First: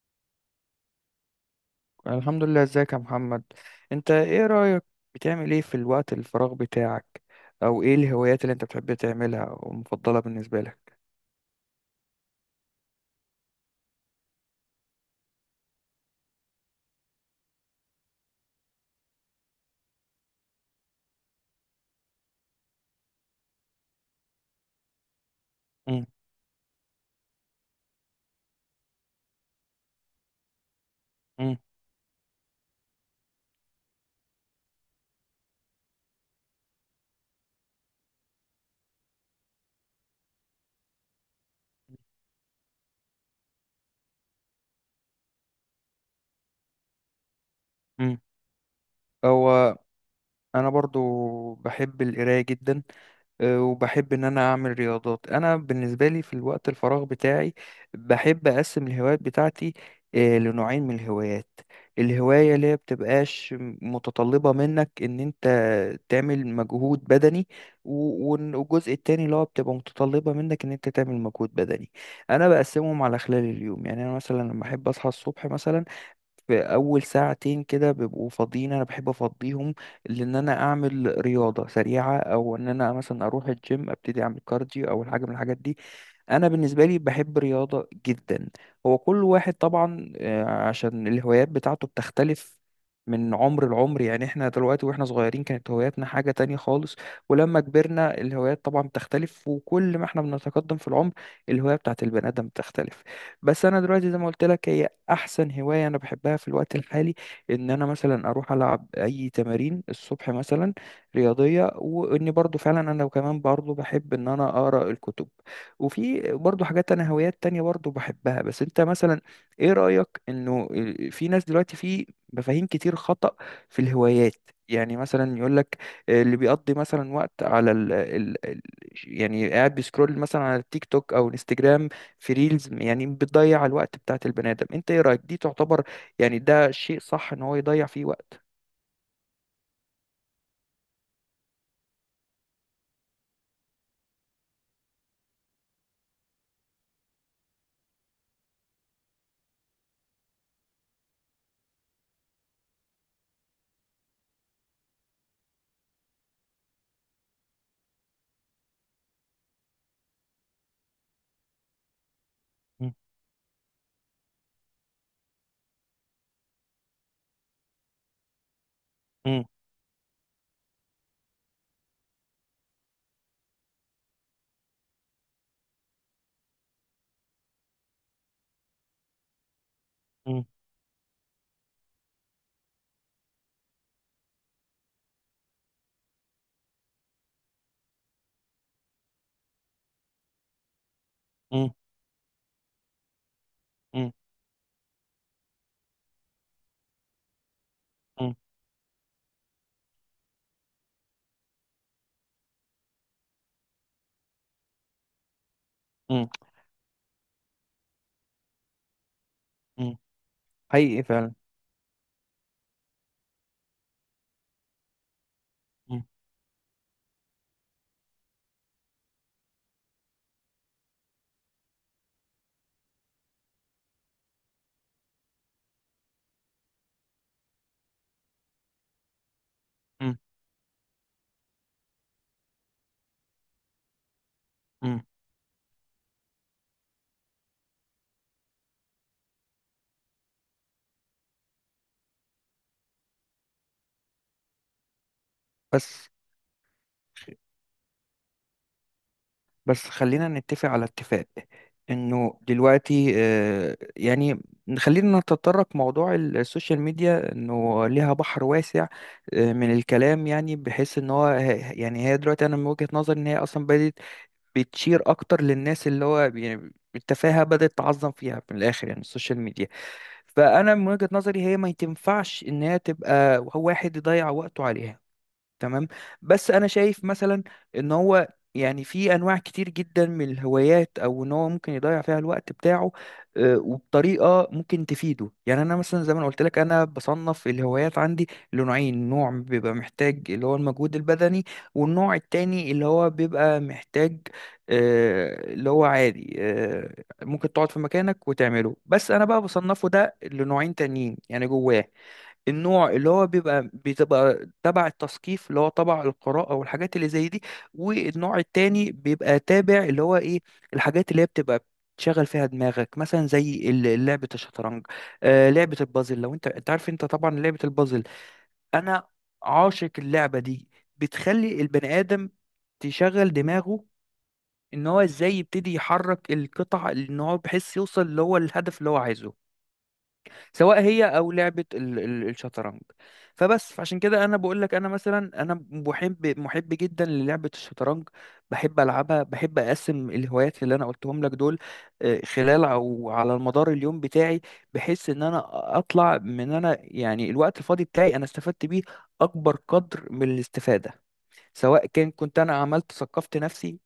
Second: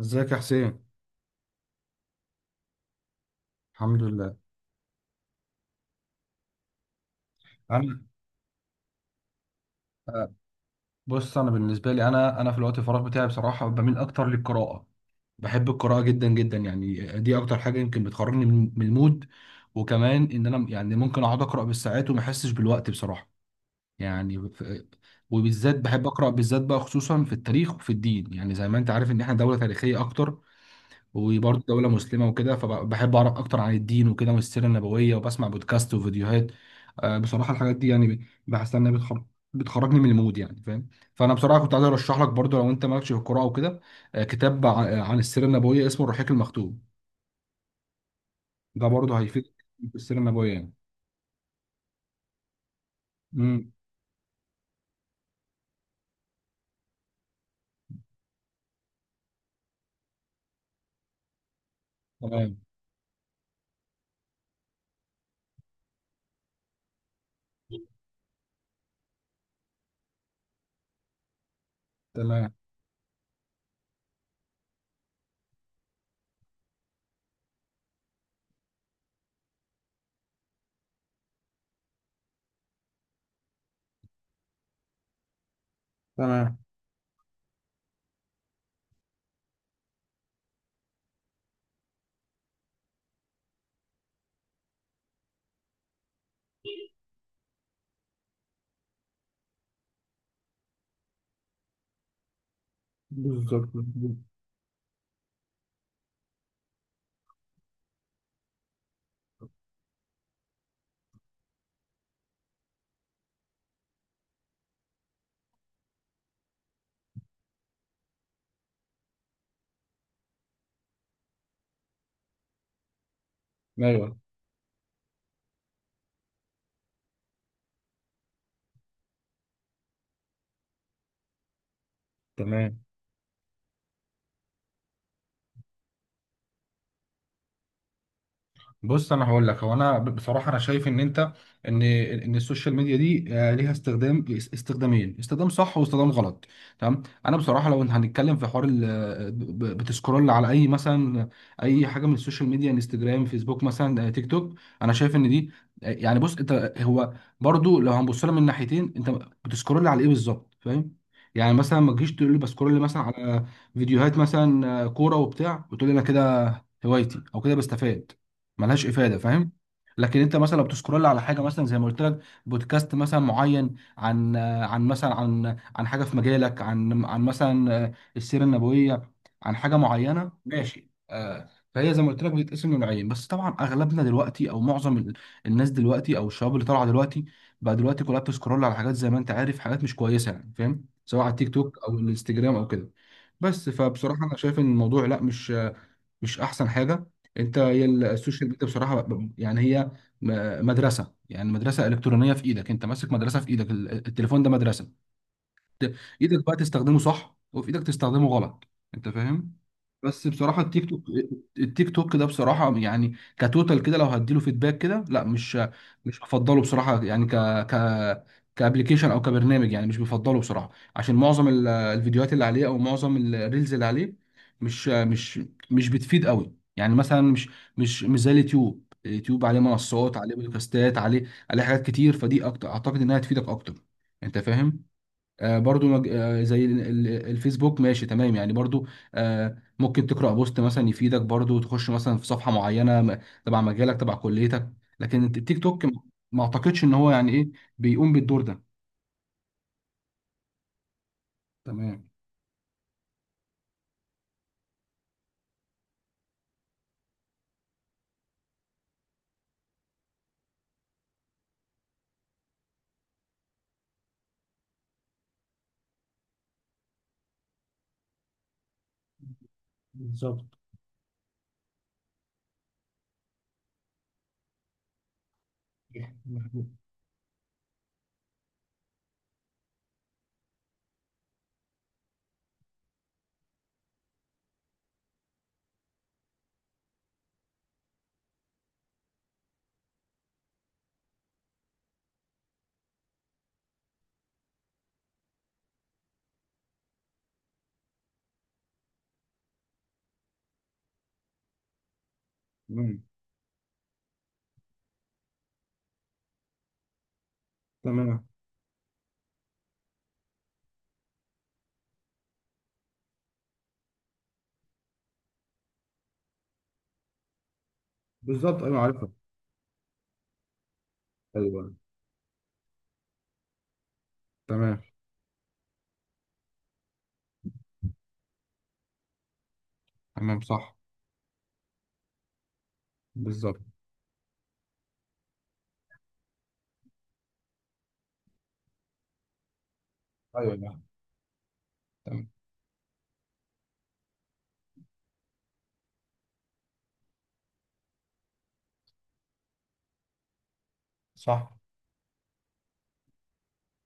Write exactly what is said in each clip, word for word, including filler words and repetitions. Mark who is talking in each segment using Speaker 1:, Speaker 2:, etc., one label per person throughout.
Speaker 1: ازيك يا حسين؟
Speaker 2: الحمد لله، ازيك يا محمد؟
Speaker 1: الحمد
Speaker 2: انت
Speaker 1: لله.
Speaker 2: ايه رأيك، بتعمل ايه في الوقت الفراغ بتاعك؟ او ايه
Speaker 1: انا
Speaker 2: الهوايات اللي انت بتحب تعملها ومفضلة
Speaker 1: آه،
Speaker 2: بالنسبة لك؟
Speaker 1: بص، انا بالنسبه لي، انا انا في الوقت الفراغ بتاعي بصراحه بميل اكتر للقراءه. بحب القراءه جدا جدا يعني. دي اكتر حاجه يمكن بتخرجني من من المود. وكمان ان انا يعني ممكن اقعد اقرا بالساعات وما احسش بالوقت بصراحه يعني. ف- وبالذات
Speaker 2: مم،
Speaker 1: بحب اقرا بالذات بقى، خصوصا في التاريخ وفي الدين، يعني زي ما انت عارف ان احنا دوله تاريخيه اكتر،
Speaker 2: مم،
Speaker 1: وبرضه دولة مسلمة وكده، فبحب أعرف أكتر عن الدين وكده والسيرة النبوية، وبسمع بودكاست وفيديوهات. آه، بصراحة الحاجات دي يعني بحس إنها بتخر... بتخرجني من المود، يعني فاهم. فأنا بصراحة كنت عايز أرشح لك برضه، لو أنت مالكش في القراءة وكده، آه، كتاب ع- عن السيرة النبوية اسمه الرحيق المختوم.
Speaker 2: مم.
Speaker 1: ده برضه هيفيدك
Speaker 2: هو
Speaker 1: في السيرة النبوية
Speaker 2: انا
Speaker 1: يعني.
Speaker 2: برضو بحب القراية جدا، آه،
Speaker 1: امم
Speaker 2: وبحب ان انا اعمل رياضات. انا بالنسبه لي في الوقت الفراغ بتاعي بحب اقسم الهوايات بتاعتي آه، لنوعين من الهوايات. الهوايه
Speaker 1: تمام.
Speaker 2: اللي هي بتبقاش متطلبه منك ان انت تعمل مجهود بدني، و- ون- والجزء التاني اللي هو بتبقى متطلبه منك ان انت تعمل مجهود بدني. انا
Speaker 1: تمام.
Speaker 2: بقسمهم على خلال اليوم، يعني انا مثلا لما احب اصحى الصبح مثلا، في اول ساعتين كده بيبقوا فاضيين انا بحب افضيهم، لان انا اعمل رياضه سريعه، او ان انا مثلا اروح الجيم ابتدي اعمل كارديو او حاجه من الحاجات دي. انا
Speaker 1: تمام.
Speaker 2: بالنسبه لي بحب رياضه جدا. هو كل واحد طبعا آه، عشان الهوايات بتاعته بتختلف من عمر لعمر، يعني احنا دلوقتي واحنا صغيرين كانت هواياتنا حاجة تانية خالص، ولما كبرنا الهوايات طبعا بتختلف، وكل ما احنا بنتقدم في العمر الهواية بتاعت البني آدم بتختلف. بس
Speaker 1: بالظبط.
Speaker 2: انا دلوقتي زي ما قلت لك، هي احسن هوايه انا بحبها في الوقت الحالي، ان انا مثلا اروح العب اي تمارين الصبح مثلا رياضيه، واني برضو فعلا انا كمان برضو بحب ان انا اقرا الكتب. وفي برضو حاجات انا هوايات تانية برضو بحبها. بس انت مثلا ايه رايك انه في ناس دلوقتي في مفاهيم كتير خطأ في
Speaker 1: ايوه.
Speaker 2: الهوايات؟ يعني مثلا يقول لك، اللي بيقضي مثلا وقت على ال ال ال- يعني قاعد بيسكرول مثلا على التيك توك او انستجرام في ريلز،
Speaker 1: تمام.
Speaker 2: يعني بتضيع الوقت بتاعت البني آدم. انت ايه رأيك، دي تعتبر يعني ده شيء صح ان هو يضيع فيه وقت؟
Speaker 1: بص، انا هقول لك، هو انا ب- بصراحه انا شايف ان انت، ان ان السوشيال ميديا دي، آه، ليها استخدام، است- استخدامين، استخدام صح واستخدام غلط. تمام. انا بصراحه لو هنتكلم في حوار، ال- ب- ب- بتسكرول على اي مثلا، اي حاجه من السوشيال ميديا، انستجرام، فيسبوك مثلا، آه، تيك توك. انا شايف ان دي، آه، يعني بص، انت هو برضو لو هنبص لها من ناحيتين، انت بتسكرول على ايه بالظبط، فاهم؟ يعني مثلا ما تجيش تقول لي بسكرول
Speaker 2: مم.
Speaker 1: مثلا على فيديوهات مثلا آه، كوره وبتاع، وتقول لي انا كده هوايتي او كده بستفاد. ملهاش افاده،
Speaker 2: مم.
Speaker 1: فاهم؟ لكن انت مثلا لو بتسكرول على حاجه، مثلا زي ما قلت لك، بودكاست مثلا معين، عن عن مثلا، عن عن حاجه في مجالك، عن عن مثلا السيره النبويه، عن حاجه معينه،
Speaker 2: مم.
Speaker 1: ماشي، آه، فهي زي ما قلت لك بتتقسم لنوعين. بس طبعا اغلبنا دلوقتي، او معظم ال- الناس دلوقتي، او الشباب اللي طالعه دلوقتي بقى دلوقتي، كلها بتسكرول على حاجات زي ما انت عارف، حاجات مش كويسه، يعني فاهم، سواء على التيك
Speaker 2: مم.
Speaker 1: توك او الانستجرام او كده. بس
Speaker 2: مم.
Speaker 1: فبصراحه انا شايف ان الموضوع، لا، مش مش احسن حاجه. انت، هي
Speaker 2: مم.
Speaker 1: السوشيال ميديا بصراحه ب- يعني هي م- مدرسه، يعني مدرسه الكترونيه في ايدك، انت ماسك مدرسه في ايدك، ال- التليفون ده مدرسه. ت-
Speaker 2: مم.
Speaker 1: ايدك بقى تستخدمه صح، وفي ايدك تستخدمه غلط، انت فاهم.
Speaker 2: مم.
Speaker 1: بس بصراحة التيك
Speaker 2: حقيقي
Speaker 1: توك،
Speaker 2: فعلا.
Speaker 1: التيك توك ده بصراحة يعني كتوتال كده، لو هديله فيدباك كده، لا، مش
Speaker 2: مم.
Speaker 1: مش هفضله بصراحة، يعني ك، ك، كابلكيشن او كبرنامج، يعني مش بفضله بصراحة. عشان معظم ال- الفيديوهات اللي عليه، او معظم الريلز اللي عليه، مش مش مش بتفيد قوي، يعني مثلا مش مش مش زي اليوتيوب اليوتيوب عليه منصات،
Speaker 2: مم.
Speaker 1: عليه بودكاستات، عليه عليه حاجات كتير، فدي اكتر اعتقد انها تفيدك اكتر، انت فاهم.
Speaker 2: مم.
Speaker 1: آه، برضو مج... آه، زي ال- ال- الفيسبوك، ماشي تمام يعني برضو آه، ممكن تقرأ بوست مثلا يفيدك، برضو تخش مثلا في صفحة معينة م- تبع مجالك، تبع كليتك. لكن الت- التيك توك، م-
Speaker 2: بس
Speaker 1: ما اعتقدش ان هو يعني ايه بيقوم بالدور ده.
Speaker 2: بس خلينا نتفق على اتفاق،
Speaker 1: تمام.
Speaker 2: انه دلوقتي آه، يعني خلينا نتطرق موضوع السوشيال ميديا انه ليها بحر واسع آه، من الكلام، يعني بحيث ان هو يعني هي دلوقتي انا من وجهة نظري ان هي اصلا بدأت بتشير اكتر للناس اللي هو يعني التفاهة بدأت تعظم فيها من الاخر، يعني السوشيال ميديا.
Speaker 1: بالظبط.
Speaker 2: فانا من وجهة نظري هي ما تنفعش ان هي تبقى هو واحد يضيع وقته عليها، تمام. بس
Speaker 1: مظبوط.
Speaker 2: انا شايف مثلا ان هو يعني في انواع كتير جدا من الهوايات او ان هو ممكن يضيع فيها الوقت بتاعه، آه، وبطريقه ممكن تفيده، يعني انا مثلا زي ما أنا قلت لك انا بصنف الهوايات عندي لنوعين، نوع بيبقى محتاج اللي هو المجهود البدني، والنوع التاني اللي هو بيبقى محتاج آه، اللي هو عادي، آه، ممكن تقعد في مكانك وتعمله. بس انا بقى بصنفه ده لنوعين تانيين يعني جواه، النوع
Speaker 1: تمام.
Speaker 2: اللي هو بيبقى بتبقى تبع التثقيف اللي هو تبع القراءة والحاجات اللي زي دي.
Speaker 1: تمام.
Speaker 2: والنوع التاني بيبقى تابع اللي هو ايه، الحاجات اللي هي بتبقى تشغل فيها دماغك، مثلا زي ال- لعبة الشطرنج، آه لعبة البازل، لو انت انت عارف انت طبعا لعبة البازل،
Speaker 1: بالظبط. ايوه
Speaker 2: انا
Speaker 1: عارفها.
Speaker 2: عاشق اللعبة دي. بتخلي
Speaker 1: ايوه.
Speaker 2: البني آدم تشغل دماغه،
Speaker 1: تمام.
Speaker 2: ان هو ازاي يبتدي يحرك القطع، ان هو بحيث يوصل اللي هو الهدف اللي هو عايزه،
Speaker 1: تمام صح.
Speaker 2: سواء هي او لعبه ال- ال- الشطرنج.
Speaker 1: بالظبط.
Speaker 2: فبس فعشان كده انا بقول لك، انا مثلا انا محب محب جدا للعبه الشطرنج، بحب العبها، بحب اقسم
Speaker 1: ايوه.
Speaker 2: الهوايات اللي
Speaker 1: لا.
Speaker 2: انا قلتهم لك دول، آه،
Speaker 1: تمام
Speaker 2: خلال او على المدار اليوم بتاعي. بحيث ان انا اطلع من انا يعني الوقت الفاضي بتاعي، انا استفدت بيه اكبر قدر من الاستفاده،
Speaker 1: صح.
Speaker 2: سواء كان كنت انا عملت ثقفت نفسي،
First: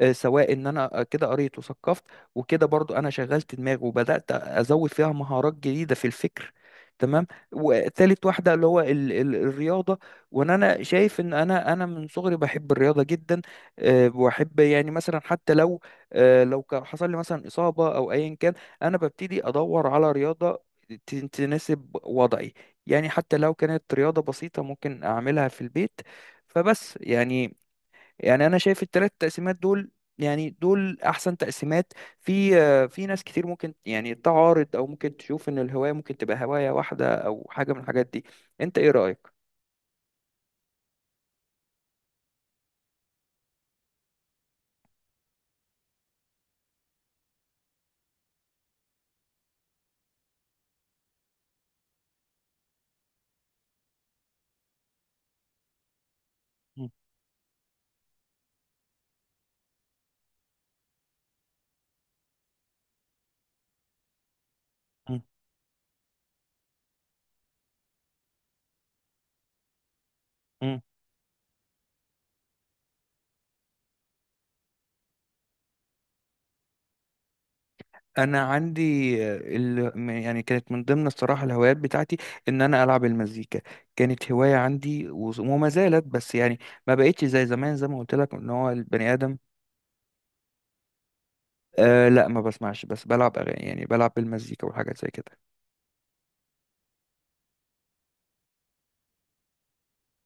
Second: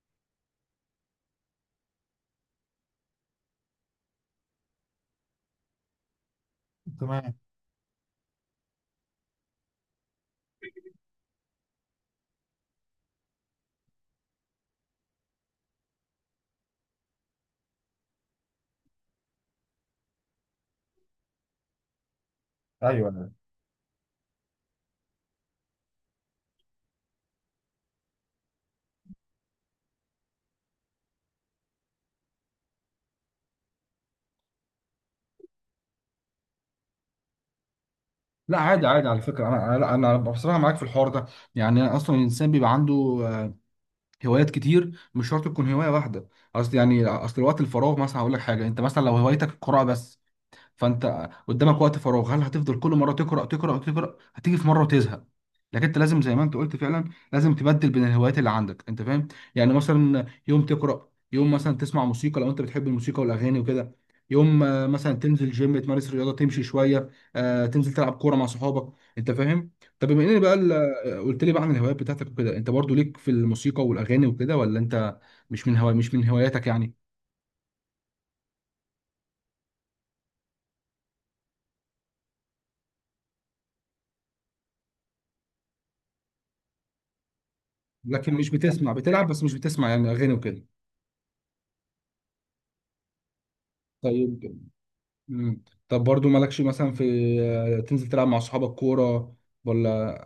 Speaker 2: آه، سواء ان انا آه، كده قريت وثقفت، وكده برضو انا شغلت دماغي وبدات ازود فيها مهارات جديده في الفكر. تمام،
Speaker 1: تمام.
Speaker 2: وتالت واحده اللي هو ال ال الرياضه. وان انا شايف ان انا انا من صغري بحب الرياضه جدا. آه، واحب يعني مثلا حتى لو آه، لو كان حصل لي مثلا اصابه او ايا كان، انا ببتدي ادور على رياضه ت- تناسب وضعي.
Speaker 1: ايوه.
Speaker 2: يعني
Speaker 1: أيوة.
Speaker 2: حتى لو كانت رياضه بسيطه ممكن اعملها في البيت. فبس يعني يعني انا شايف الثلاث تقسيمات دول، يعني دول احسن تقسيمات. في آه، في ناس كتير ممكن يعني تعارض، او ممكن تشوف ان الهواية ممكن تبقى هواية واحدة او حاجة من الحاجات دي.
Speaker 1: لا،
Speaker 2: انت
Speaker 1: عادي
Speaker 2: ايه
Speaker 1: عادي، على
Speaker 2: رأيك؟
Speaker 1: فكره، انا انا أنا بصراحه معاك في الحوار ده. يعني أنا اصلا الانسان بيبقى عنده آه، هوايات كتير، مش شرط تكون هوايه واحده. اصل يعني، اصل وقت الفراغ مثلا، هقول لك حاجه، انت مثلا لو هوايتك القراءه بس، فانت قدامك وقت فراغ، هل هتفضل كل مره تقرا تقرا تقرا؟ هتيجي في مره وتزهق. لكن انت لازم زي ما انت قلت
Speaker 2: مم.
Speaker 1: فعلا، لازم تبدل بين الهوايات اللي عندك، انت فاهم. يعني مثلا يوم تقرا، يوم مثلا تسمع موسيقى لو انت بتحب الموسيقى والاغاني وكده، يوم آه، مثلا
Speaker 2: مم.
Speaker 1: تنزل جيم تمارس رياضه تمشي شويه، آه، تنزل تلعب كوره مع صحابك، انت فاهم. طب بما ان بقى ال-
Speaker 2: مم.
Speaker 1: آه، قلت لي بقى عن الهوايات بتاعتك وكده، انت برضو ليك في الموسيقى والاغاني وكده، ولا انت مش من هوا مش من هواياتك يعني؟
Speaker 2: انا عندي آه، ال... م- يعني كانت من ضمن الصراحه الهوايات بتاعتي ان انا العب المزيكا، كانت هوايه عندي و... وما زالت. بس يعني ما بقتش زي زمان، زي ما قلت
Speaker 1: لكن
Speaker 2: لك
Speaker 1: مش
Speaker 2: ان هو
Speaker 1: بتسمع،
Speaker 2: البني
Speaker 1: بتلعب
Speaker 2: ادم.
Speaker 1: بس مش بتسمع يعني اغاني وكده.
Speaker 2: آه لا، ما بسمعش بس بلعب اغاني، يعني بلعب
Speaker 1: طيب.
Speaker 2: بالمزيكا وحاجات زي كده.
Speaker 1: مم. طب برضو مالكش مثلا في آه، تنزل تلعب مع صحابك كورة، ولا؟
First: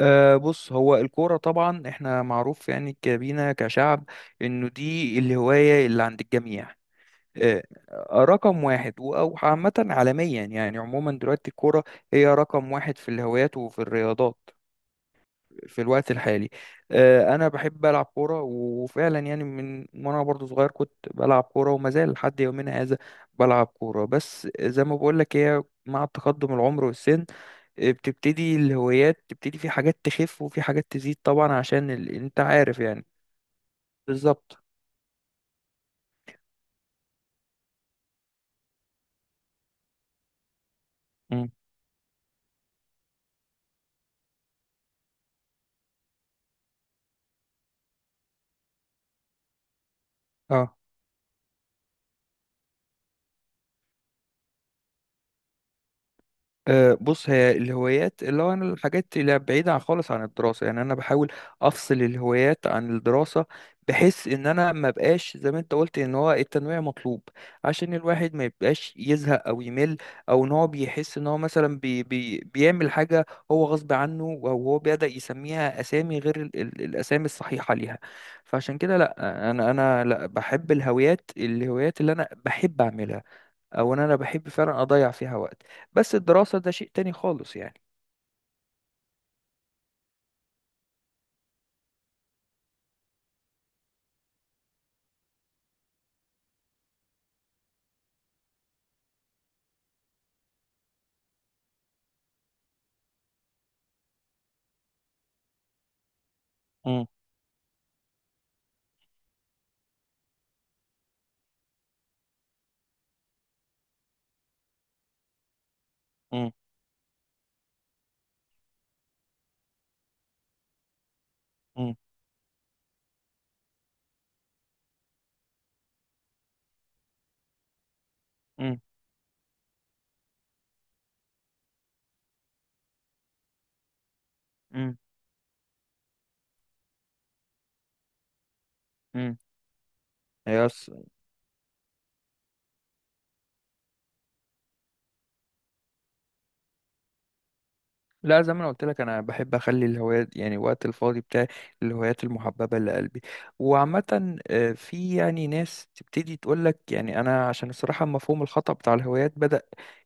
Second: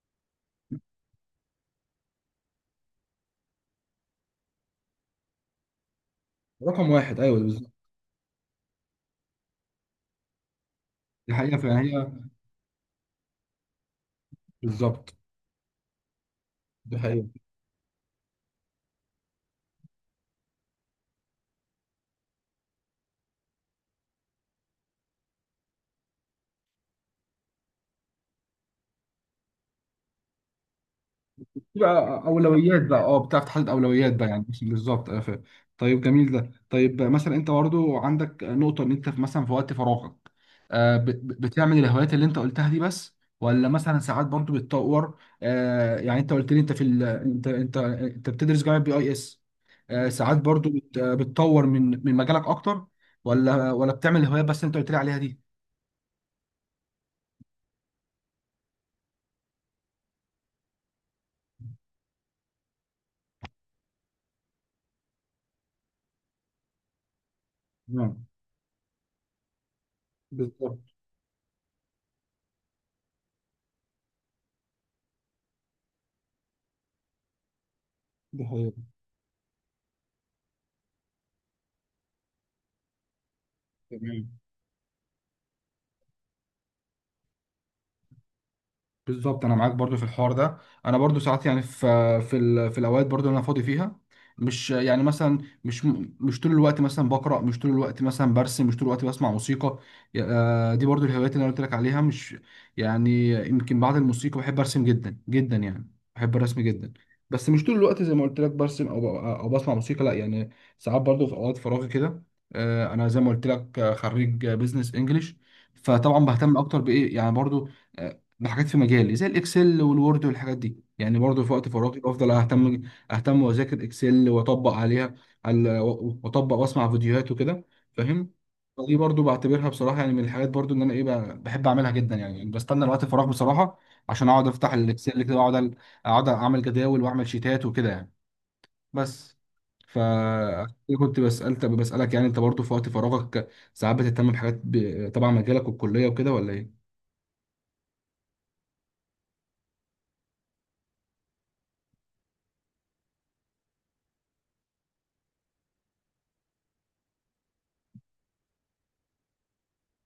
Speaker 2: أه، بص هو الكورة طبعا احنا معروف يعني كبينا كشعب انه دي الهواية اللي عند الجميع.
Speaker 1: رقم واحد، ايوه،
Speaker 2: أه،
Speaker 1: بالظبط.
Speaker 2: آه، رقم واحد، و- او عامة عالميا يعني عموما
Speaker 1: دي
Speaker 2: دلوقتي
Speaker 1: حقيقة،
Speaker 2: الكورة
Speaker 1: فهي
Speaker 2: هي رقم واحد في الهوايات وفي الرياضات
Speaker 1: بالظبط.
Speaker 2: في الوقت الحالي.
Speaker 1: دي حقيقة.
Speaker 2: آه، انا بحب العب كوره، وفعلا يعني من وانا برضو صغير كنت بلعب كوره وما زال لحد يومنا هذا بلعب كوره. بس زي ما بقول لك هي مع تقدم العمر والسن، آه، بتبتدي الهوايات تبتدي في حاجات تخف وفي حاجات تزيد، طبعا
Speaker 1: يبقى
Speaker 2: عشان ال... انت عارف
Speaker 1: اولويات بقى،
Speaker 2: يعني.
Speaker 1: اه، بتعرف تحدد اولويات بقى، يعني
Speaker 2: بالظبط.
Speaker 1: مش بالظبط، آه، ف- طيب جميل ده. طيب، آه، مثلا انت برضو عندك نقطه، ان انت في- مثلا في وقت فراغك، آه، ب- ب-
Speaker 2: مم.
Speaker 1: بتعمل الهوايات اللي انت قلتها دي بس، ولا مثلا ساعات برضو بتطور؟ آه، يعني انت قلت لي انت في ال... انت انت انت بتدرس جامعه بي اي اس، آه، ساعات برضو
Speaker 2: اه،
Speaker 1: بت... آه، بتطور من من مجالك اكتر؟ ولا ولا بتعمل الهوايات بس اللي انت قلت لي عليها دي؟
Speaker 2: أه، بص هي الهوايات اللي هو انا الحاجات اللي بعيدة عن- خالص عن الدراسة، يعني انا بحاول افصل الهوايات عن الدراسة. بحيث ان انا ما بقاش زي ما انت قلت ان هو التنويع مطلوب، عشان
Speaker 1: نعم.
Speaker 2: الواحد ما يبقاش يزهق او يمل، او ان هو
Speaker 1: بالظبط.
Speaker 2: بيحس ان هو مثلا بي بي بيعمل حاجة هو غصب عنه، او هو بدأ يسميها اسامي غير ال ال الاسامي الصحيحة ليها.
Speaker 1: ده حقيقي.
Speaker 2: فعشان كده لا، انا انا لا بحب الهوايات الهوايات اللي انا بحب اعملها، او ان انا
Speaker 1: تمام.
Speaker 2: بحب فعلا اضيع فيها وقت. بس الدراسة ده شيء تاني خالص يعني.
Speaker 1: بالظبط، انا معاك برضو في الحوار ده. انا برضو ساعات يعني في في ال- في الاوقات برضو اللي انا فاضي فيها، مش يعني مثلا، مش مش طول الوقت مثلا بقرا، مش طول الوقت مثلا برسم، مش طول الوقت بسمع موسيقى. آه، دي برضو الهوايات اللي انا قلت لك عليها، مش يعني، يمكن بعد الموسيقى بحب ارسم جدا جدا، يعني بحب الرسم جدا،
Speaker 2: مم،
Speaker 1: بس مش طول الوقت زي ما قلت لك برسم، او ب- او بسمع موسيقى، لا يعني. ساعات برضو في اوقات فراغي كده، آه، انا زي ما قلت لك آه، خريج بزنس انجلش، فطبعا
Speaker 2: مم،
Speaker 1: بهتم اكتر بايه، يعني برضو بحاجات في مجالي زي الاكسل والوورد والحاجات دي، يعني برضه في وقت
Speaker 2: مم،
Speaker 1: فراغي بفضل اهتم اهتم واذاكر اكسل واطبق عليها، على- واطبق واسمع فيديوهات وكده، فاهم.
Speaker 2: مم،
Speaker 1: فدي برضه بعتبرها بصراحه يعني من الحاجات، برضه ان انا ايه، ب- بحب اعملها جدا يعني، يعني بستنى الوقت الفراغ بصراحه عشان اقعد افتح
Speaker 2: مم،
Speaker 1: الاكسل كده، واقعد أل- اقعد اعمل جداول واعمل شيتات وكده يعني. بس
Speaker 2: مم.
Speaker 1: ف،
Speaker 2: هي
Speaker 1: كنت بسالت بسالك يعني، انت برضه في وقت فراغك ساعات بتهتم بحاجات ب- تبع مجالك والكليه وكده، ولا ايه؟
Speaker 2: لا، زي ما انا قلت لك انا بحب اخلي الهوايات يعني وقت الفاضي بتاعي الهوايات المحببه لقلبي، وعامه. آه، في يعني ناس تبتدي تقول لك يعني انا عشان الصراحه مفهوم الخطا بتاع الهوايات بدا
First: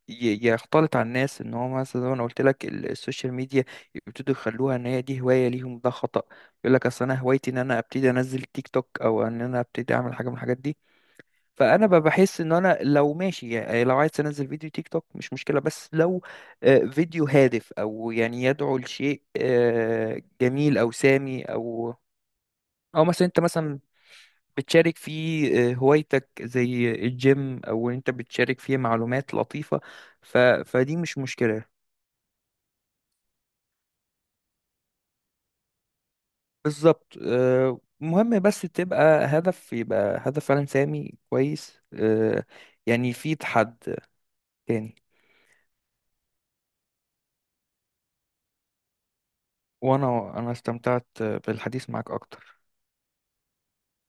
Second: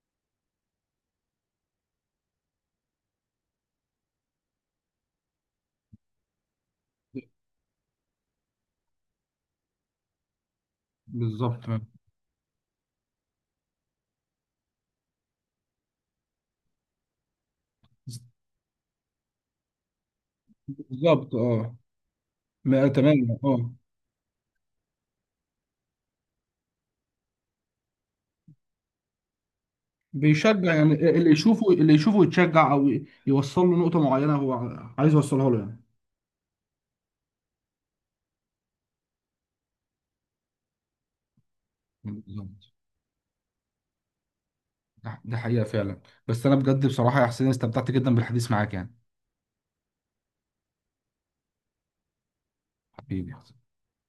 Speaker 2: ي- يختلط على الناس، ان هو مثلا زي ما انا قلت لك ال- السوشيال ميديا يبتدوا يخلوها ان هي دي هوايه ليهم، ده خطا. يقول لك اصل انا هوايتي ان انا ابتدي انزل تيك توك، او ان انا ابتدي اعمل حاجه من الحاجات دي.
Speaker 1: بالظبط.
Speaker 2: فانا ب- بحس ان انا لو ماشي يعني لو عايز انزل فيديو تيك توك مش مشكله، بس لو آه، فيديو هادف او يعني يدعو لشيء آه، جميل او
Speaker 1: بالظبط
Speaker 2: سامي،
Speaker 1: اه.
Speaker 2: او
Speaker 1: ما
Speaker 2: او مثلا
Speaker 1: اتمنى
Speaker 2: انت
Speaker 1: اه.
Speaker 2: مثلا بتشارك فيه آه، هوايتك زي الجيم، او انت بتشارك فيه معلومات لطيفه. ف...
Speaker 1: بيشجع يعني
Speaker 2: فدي مش
Speaker 1: اللي يشوفه،
Speaker 2: مشكله.
Speaker 1: اللي يشوفه يتشجع او يوصل له نقطة معينة هو عايز يوصلها له يعني.
Speaker 2: بالظبط، آه، مهم بس تبقى هدف، يبقى هدف فعلا سامي كويس. آه،
Speaker 1: بالظبط.
Speaker 2: يعني في تحد تاني.
Speaker 1: ده ده حقيقة فعلا. بس انا بجد بصراحة يا حسين استمتعت جدا بالحديث معاك يعني.
Speaker 2: وانا انا استمتعت بالحديث معك اكتر.
Speaker 1: حبيبي.